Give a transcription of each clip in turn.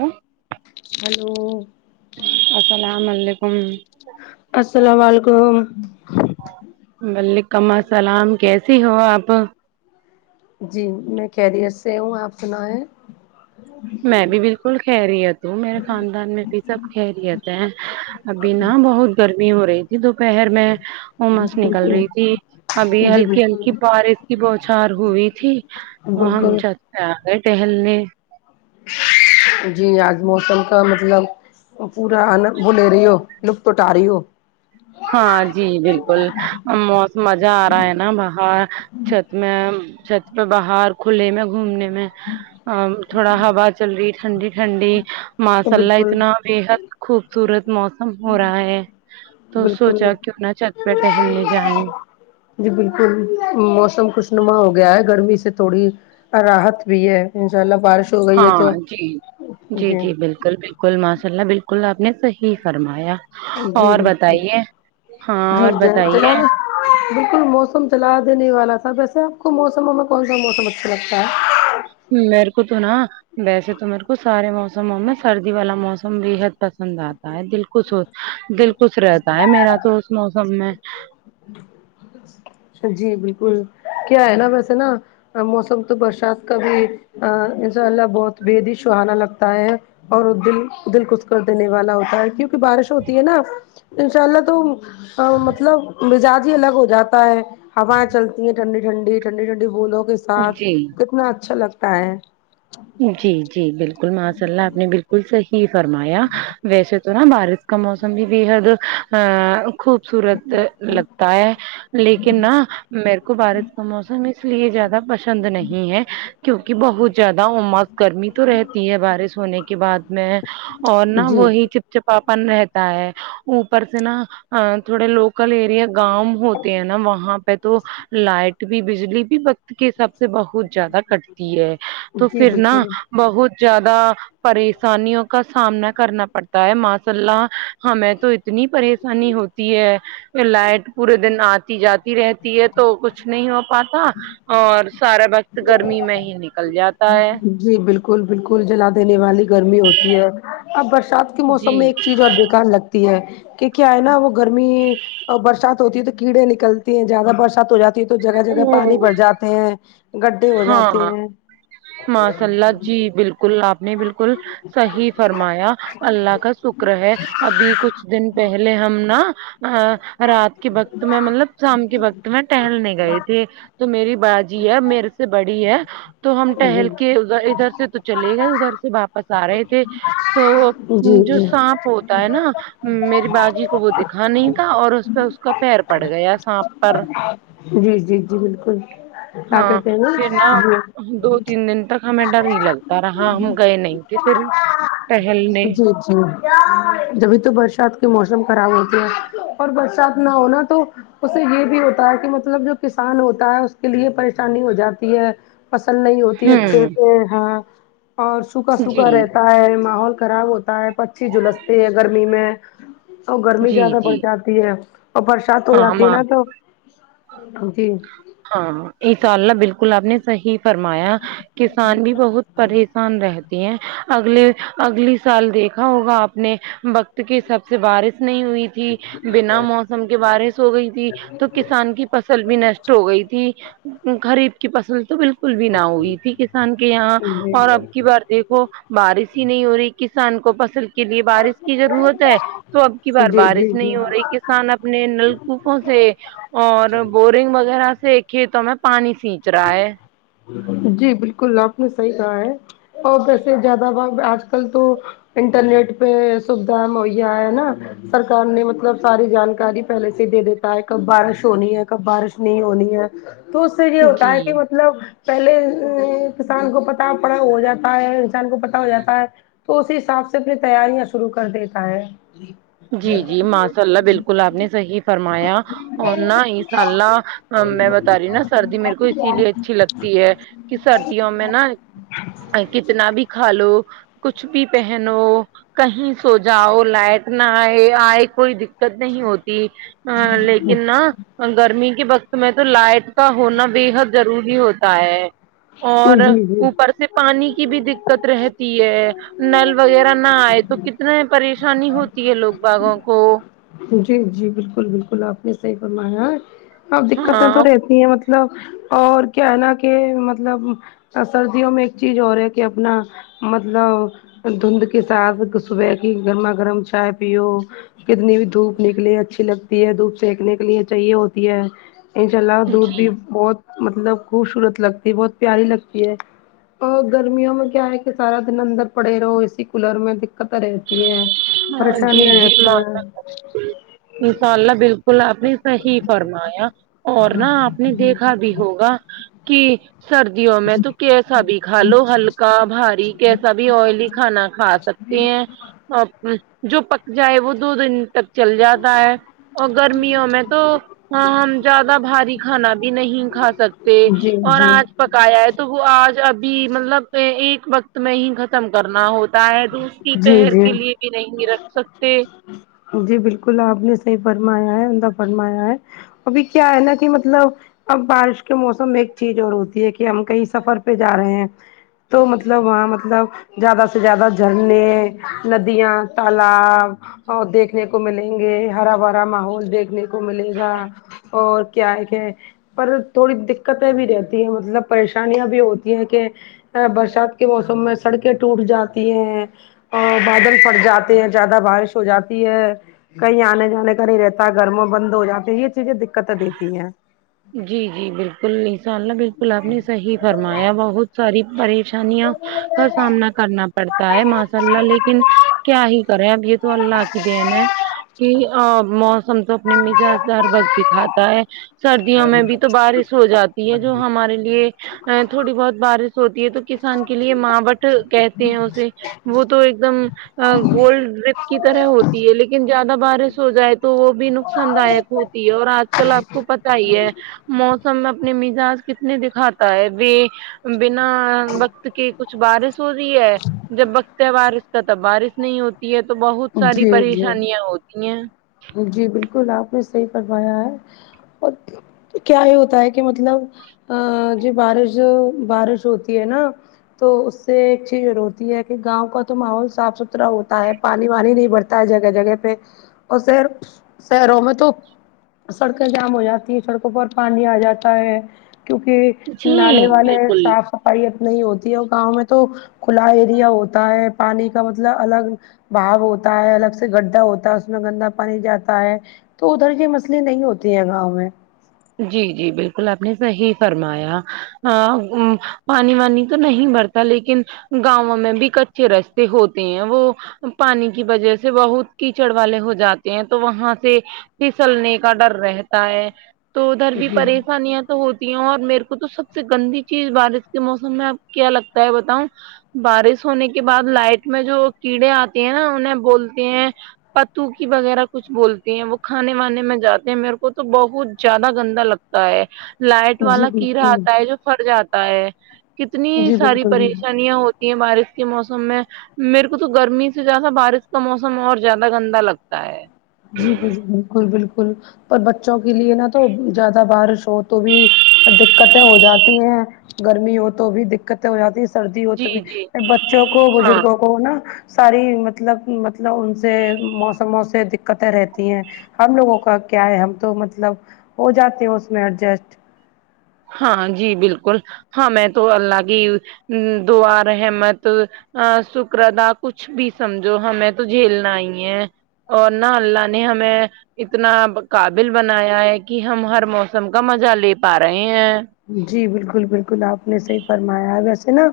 ہوں ہلو اسلام علیکم اسلام علیکم ولیکم السلام کیسی ہو آپ جی میں خیریت سے ہوں آپ سنائیں میں بھی بالکل خیریت ہوں میرے خاندان میں بھی سب خیریت ہیں ابھی نا بہت گرمی ہو رہی تھی دوپہر میں امس نکل رہی تھی ابھی جی ہلکی بالکل ہلکی بارش کی بوچھار ہوئی تھی آ ہم بالکل چھت پے اگئے ٹہلنے جی آج موسم کا مطلب پورا [unintelligible] لے رہے ہو لطف اٹا رہے ہو ہاں جی بالکل موسم مزہ آ رہا ہے نا باہر چھت میں چھت پے باہر کھلے میں گھومنے تھوڑا ہوا چل رہی ہے ٹھنڈی ٹھنڈی تو ماشاء اللہ بالکل اتنا بےحد خوبصورت موسم ہو رہا ہے تو بالکل سوچہ کیوں نا چھت پے ٹہلنے جائے جی بالکل موسم خوش نما ہو گیا ہے گرمی سے تھوڑی راحت بھی ہے ان شاء اللہ بارش ہو گئی ہے ہاں تو جی جی جی بالکل بالکل بالکل ماشاء اللہ بالکل آپ نے صحیح فرمایا جی اور بالکل بتائیے ہاں جی اور ج بتائیے جناب بالکل موسم چلا دینے والا تھا ویسے آپ کو موسموں میں کون سا موسم اچھا لگتا ہے میرے کو تو نا ویسے تو میرے کو سارے موسموں میں سردی والا موسم بے حد پسند اتا ہے دل خوش دل خوش رہتا ہے میرا تو اس موسم میں ہے جی بالکل کیا ہے نا ویسے نا موسم تو برسات کا بھی ان شاء اللہ بہت بے حدی سہانا لگتا ہے اور دل دل خس کر دینے والا ہوتا ہے کیونکی بارش ہوتی ہے نا انشاء اللہ تو مطلب مزاج ہی الگ ہو جاتا تا ہے ہوائیں چلتی ہیں ٹھنڈی ٹھنڈی ٹھنڈی ٹھنڈی ہولو ساتھ جی کتنا اچھا لگتا ہے جی جی بالکل ماشاء اللہ آپ نے بالکل صحیح فرمایا ویسے تو تو نا بارش کا موسم بھی بے حد آ خوب صورت لگتا ہے لیکن نا میرے کو بارش کا موسم اس لیے زیادہ پسند نہیں ہے کیونکی بہت زیادہ اماک گرمی تو رہتی ہے بارش ہونے کے بعد میں اور نہ جی وہی چپا پن رہتا ہے اوپر سے نا آ تھوڑے لوگ لوکل ایریا گاؤں ہوتے ہیں نا وہاں تو لائٹ بھی بجلی بھی وقت کے حساب سے بہت زیادہ کٹتی ہے تو جی پھر نا بالکل بہت زیادہ پریشانیوں کا سامنا کرنا پڑتا ہے ماشاء اللہ ہمیں تو اتنی پریشانی ہوتی تی ہے لائٹ پورے دن اتی جاتی رہتی ہے تو کچھ نہیں ہو پاتا اور سارا وقت گرمی میں ہی نکل جا جی بالکل بالکل جلا دینے والی گرمی ہوتی ہے اب برسات کے موسم جی میں ایک چیز اور بے کار لگتی ہے کہ کیا ہے نا وہ گرمی اور برسات ہوتی ہے تو کیڑے نکلتی ہیں زیادہ برسات ہو جاتی ہے تو جگہ جگہ پانی بھر جاتے ہیں گڈھے ہو جاتے ہیں ماشا للہ جی بالکل اپ نے بالکل صحیح فرمایا اللہ کا شکر ہے ابھی کچھ دن پہلے ہم نا ا رات کے وقت میں مطلب شام کے وقت میں ٹہلنے گئے تھے تو میری باجی ہے میرے سے بڑی ہے تو ہم ٹہل کے ادھر ادھر سے تو چلے گئے ادھر سے واپس ارہے تھے تو وہ جی جو جی سانپ ہوتا ہے نا میری باجی کو وہ د یکھا نہیں تھا اور اس پہ اس کا پیر پڑ گیا سانپ پر جی جی جی بالکل کیا ہاں کہتے ہے نا پھر دو ج تین دن تک ہمیں ڈر نہیں لگتا رہا ہم گئے نہیں تھے پھر ٹہلنے جب بھی تو برسات کے موسم خراب ہوتا اور برسات نہ ہونا تو اس سے یہ بھی ہوتا ہے کہ مطلب جو کسان ہوتا ہے اس کے لیے پریشانی ہو جاتی ہے پسند نہیں ہوتی اچھے ہوں سے ہاں اور سوکھا جی سوکھا رہتا ہے ماحول خراب ہو پچی جلستے ہے گرمی میں اور گرمی جی زیادہ بڑھ جی جاتی ہے اور سات ہو ہاں ہم جاتی ہے نا تو جی ہاں یہ انسا ء اللہ بالکل آپ نے صحیح فرمایا کسان بھی بہت پریشان رہ تی ہیں اگلے اگلی سال دیکھا ہوگا آپ نے وقت کے حساب سے بارش نہیں ہوئی تھی بنا موسم کے بارش ہو گئی تھی تو کسان کی فصل بھی نشٹ ہو گئی تھی غریب کی فصل تو بالکل کل بھی نہ ہوئی تھی کسان کے یہاں جی اور اب کی بار دیکھو بارش ہی نہیں ہو رہی کسان کو فصل کے لیے بارش کی ضرورت ہے تو اب کی بار جی بارش جی نہیں ہو رہی کسان اپنے نلکوفوں سے جی اور بہت رنگ وغیرہ سے کھیتوں میں پانی سیننچ رہا ہے جی بالکل آپ نے صحیح کہا ہے اور ویسے زیادہ باگ آج کل تو انٹرنیٹ پہ سویدھا مہیا ہے نا سرکار نے مطلب ساری جانکاری پہلے سے ہی دے دیتا ہے کب بارش ہونی ہے کب بارش نہیں ہونی ہے تو اس سے کیا جی مطلب پہلے کسان کو پتا پڑا ہو جاتا ہے انسان کو پتا ہو جاتا ہے تو اسی حساب سے اپنی تیاریاں شروع کر دیتا ہے جی جی ماشاء اللہ بالکل آپ نے صحیح فرمایا اور نا انشاء اللہ میں بتا رہی نا سردی میرے کو اسی لیے اچھی لگتی ہے کہ سردیوں میں نا کتنا بھی کھا لو کچھ بھی پہنو کہیں سو جاؤ لائٹ نہ آئے آئے کوئی دق ت نہیں ہوتی اں لیکن نا گرمی کے وقت میں تو لائٹ کا ہونا بے حد ضروری ہوتا ہے اور جی جی اوپر سے پانی کی بھی دق ت رہتی ہے نل وغیرہ نہ آئے تو کتنے پریشانی ہو تی ہے لوگ باغوں کو جی جی بالکل بالکل آپ نے صحیح فرمایا ہے اب دقتیں ہاں تو رہ یہ مطلب اور کیا ہے نا کہ مطلب سردیوں میں ایک چیز اور ہے کہ اپنا مطلب دھند کے ساتھ صبح کی گرما گرم چائے پیو کتنی بھی دھوپ نکلیے اچھی لگتی ہے دھوپ سینکنے کے لیے چاہیے ہوتی ہے ان شاء اللہ دودھ بھی جی بہت مطلب خوبصورت لگتی ہے بہت پیاری لگتی ہے اور گرمیوں میں کیا ہے کہ سارا دن اندر پڑے رہو اے سی کولر میں د قت رہتی ہے ہاں جی پریشانیاں جی رہتی ہیں ماشاء انشاء اللہ بال کل آپ نے صحیح فرمایا اور نہا آپ نے دیکھا بھی ہوگا کہ سردیوں میں تو کیسا بھی کھا لو ہلکا بھاری کیسا بھی آئلی کھانا کھا سک تے ہیں جو پک جائے وہ دو دن تک چل جاتا ہے اور گرمیوں میں تو ہاں ہم زیادہ بھاری کھانا بھی نہیں کھا سکتے جی اور جی آج پکایا ہے تو وہ آج ابھی مطلب ایک وقت میں ہی ختم کرنا ہوتا اتنا ہے دوسری جی پہر جی کے لیے بھی نہیں رکھ سکتے جی بالکل آپ نے صحیح فرمایا ہے عمدہ فرمایا ہے ابھی کیا ہے نا کہ مطلب اب بارش کے موسم ایک چیز اور ہوتی ہے کہ ہم کہیں سفر پہ جا رہے ہیں تو مطلب وہ مطلب زیادہ سے زیادہ جھرنے ندیاں تالاب اور دیکھنے کو ملیں گے ہرا بھرا ماحول دیکھنے کو ملے گا اور کیا کہ پر تھوڑی دقتیں بھی رہتی ہیں مطلب پریشانیاں بھی ہوتی ہیں کہ برسات کے موسم میں سڑکیں ٹوٹ جاتی ہیں اور بادل پھٹ جاتے ہیں زیادہ بارش ہو جاتی ہے کہیں آنے جانے کا نہیں رہتا گرما بند ہو جاتی یہ چیزیں دقتیں دیتی ہیں جی جی بالکل ان شاء اللہ بالکل آپ نے صحیح فرمایا بہت ساری پریش انیاں کا سامنا کرنا پڑتا ہے ماشاء اللہ لی کن کیا ہی کرے اب یہ تو اللہ کی دین ہے کہ موسم تو اپنے مزاج دار وقت دکھاتا ہے سردیوں میں بھی تو بارش ہو جاتی ہے جو ہمارے لیے ا تھوڑی بہت بارش ہوتی ہے تو کسان کے لیے ماں بٹ کہتے ہیں اسے وہ تو ایک دم گولڈ ڈپ کی طرح ہوتی ہے لیکن زیادہ بارش ہو جائے تو وہ بھی نقصان دایک ہو تی ہے اور آج کل آپ کو پ چیے موسم میں اپنے مزاج کتنے دکھاتا ہے ب بنا وقت کے کچھ بارش ہو رہی ہے جب بکت بارش کا تب بارش نہیں ہوتی ہے تو بہت ساری جی جی پریشانیاں ہوتی ہیں جی بالکل آپ نے صحیح فرمایا ہے اور کیا یہ ہوتا ہے کہ مطلب ا ج بارش بارش ہوتی ہے نا تو اس سے ایک چیز ہوتی ہے کہ گاؤں کا تو ماحول صاف ستھرا ہوتا ہے پا نی وانی نہیں بڑتا ہے جگہ جگہ پہ اور ش شہروں میں تو سڑکیں جام ہو جاتی ہیں سڑکوں پر پانی آ جاتا ہے کیونکہ نالے جی والے بالکل صاف صفائی اتنی ہوتی ہے گاؤں میں تو کھلا ایریا ہوتا ہے پانی کا مطلب الگ بھاؤ ہوتا ہے الگ سے گڈھا ہوتا ہے اس میں گندا پانی جاتا ہے تو ادھر کے مسئلے نہیں ہوتے ہیں گاؤں میں جی جی بالکل آپ نے صحیح فرمایا ہاں وہ پانی وانی تو نہیں بھرتا لیکن گاؤوں میں بھی کچھے رستے ہوتے ہیں وہ پانی کی وجہ سے بہت کیچڑ والے ہو جاتے ہیں تو وہاں سے پھسلنے کا ڈر رہتا ہے تو ادھر بھی جی پریشانیاں ہوتی ہے اور میرے کو تو سب سے گندی چیز بارش کے موسم میں آپ کیا لگتا ہے بتاؤں بارش ہونے کے بعد لائٹ میں جو کیڑے آتے ہیں نا انہیں بولتے ہیں پتوکی وغیرہ کچھ بولتی ہیں وہ کھانے وانے میں جاتے ہیں میرے کو تو بہت زیادہ گندا لگتا ہے لائٹ جی والا کیڑا بالکل آتا ہے جو پھٹ جاتا ہے کتنی جی ساری بالکل بالکل پریشانیاں ہوتی ہیں بارش کے موسم میں میرے کو تو گرمی سے زیادہ بارش کا موسم اور زیادہ گندا لگتا ہے جی باجی بالکل بالکل پر بچوں کے لیے نا تو زیادہ بارش ہو تو بھی دقتیں ہو جاتی ہیں گرمی ہو تو بھی دقتیں ہو جاتی سردی ہو تو بھی جی جی بچوں کو ہاں بزرگوں وہ نا ساری مطلب مطلب ان سے موسموں سے د قتیں رہتی ہیں ہم لوگوں کا کیا ہے ہم تو مطلب ہو جاتے ہیں اس میں ایڈجسٹ ہاں جی بالکل ہاں میں تو اللہ کی دعا رحمت ا شکر ادا کچھ بھی سمجھو ہمیں تو جھیلنا ہی ہے اور نہ اللہ نے ہمیں اتنا قابل بنایا ہے کہ ہم ہر موسم کا مزہ لے پا رہے ہیں جی بالکل بالکل آپ نے صحیح فرمایا ہے ویسے نا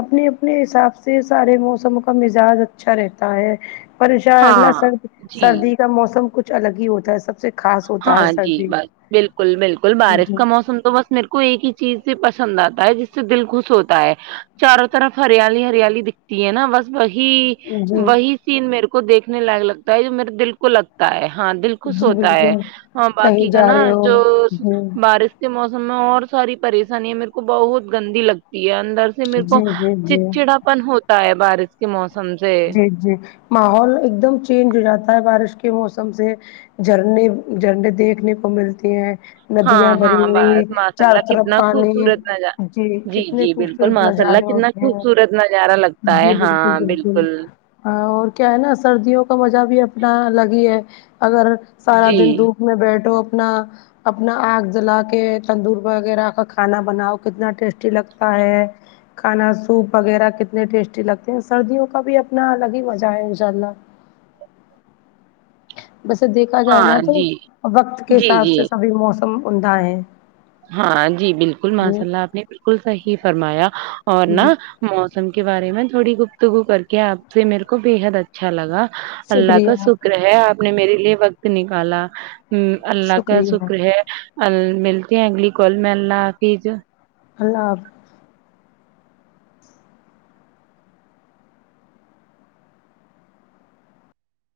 اپنے اپنے حساب سے سارے موسم کا مزاج اچھا رہتا ہے پر ان شاء ہاں اللہ سرد جی سردی کا موسم کچھ الگ ہی ہوتا ہے سب سے خاص ہوتا ہے ہاں جی سردی با بالکل بالکل بارش جی کا موسم تو بس میرے کو ایک ہی چیز سے پسند آتا ہے جس سے دل خوش ہوتا ہے چاروں طرف ہریالی ہریالی دکھتی ہے نا بس وہی جی وہی سین میرے کو دیکھنے لائق لگتا ہے جو میرے دل کو لگ تا ہے ہاں دل خوش جی ہوتا ہے بالکل اور کہیں باقی کا جا نا رہے جو ہو با جی بارش کے موسم میں اور ساری پریشانی ہے میرے کو بہت گندی لگتی ہے اندر اس سے میرے کو جی جی جی چڑچڑاپن ہوتا ہے بارش کے موسم سے جی جی ماحول ایک دم چینج ہو جاتا ہے بارش کے موسم سے جھرنے جھرنے دیکھنے کو ملتی ہیں ندیاں ہاں ہاں بھری ہوئی بس ماشاء اللہ چاروں طرف کتنا پانی خوبصورت نظارہ جی کتنے جی بالکل خوبصورت ماشاء اللہ نظارے کتنا ہیں خوبصورت نظارہ لگتا ہے ہاں بالکل ہاں اور کیا ہے نا سردیوں کا مزہ بھی اپنا الگ ہی ہے اگر سارا جی دن دھوپ میں بیٹھو اپنا اپنا آگ جلا کے تندور وغیرہ کا کھانا بناؤ کتنا ٹیسٹی لگتا ہے کھانا سوپ وغیرہ کتنے ٹیسٹی لگتے ہیں سردیوں کا بھی اب نہ الگ ہی مزہ ہے انشاء اللہ ویسے دیکھا جائے ہاں نا تو جی وقت کے جی حساب جی سے سبھی موسم عمدہ ہے ہاں جی بالکل ماشاء اللہ آپ نے بالکل صحیح فرمایا اور نا جی موسم کے بارے میں تھوڑی گفتگو کر کے آپ سے میرے کو بےحد ا چھا لگا اللہ کا شکریہ شکر ہے آپ نے میرے لیے وقت نکالا ہوں اللہ کا شکریہ شکر ہے ال ملتے ہیں اگلی کال میں اللہ حافظ اللہ حافظ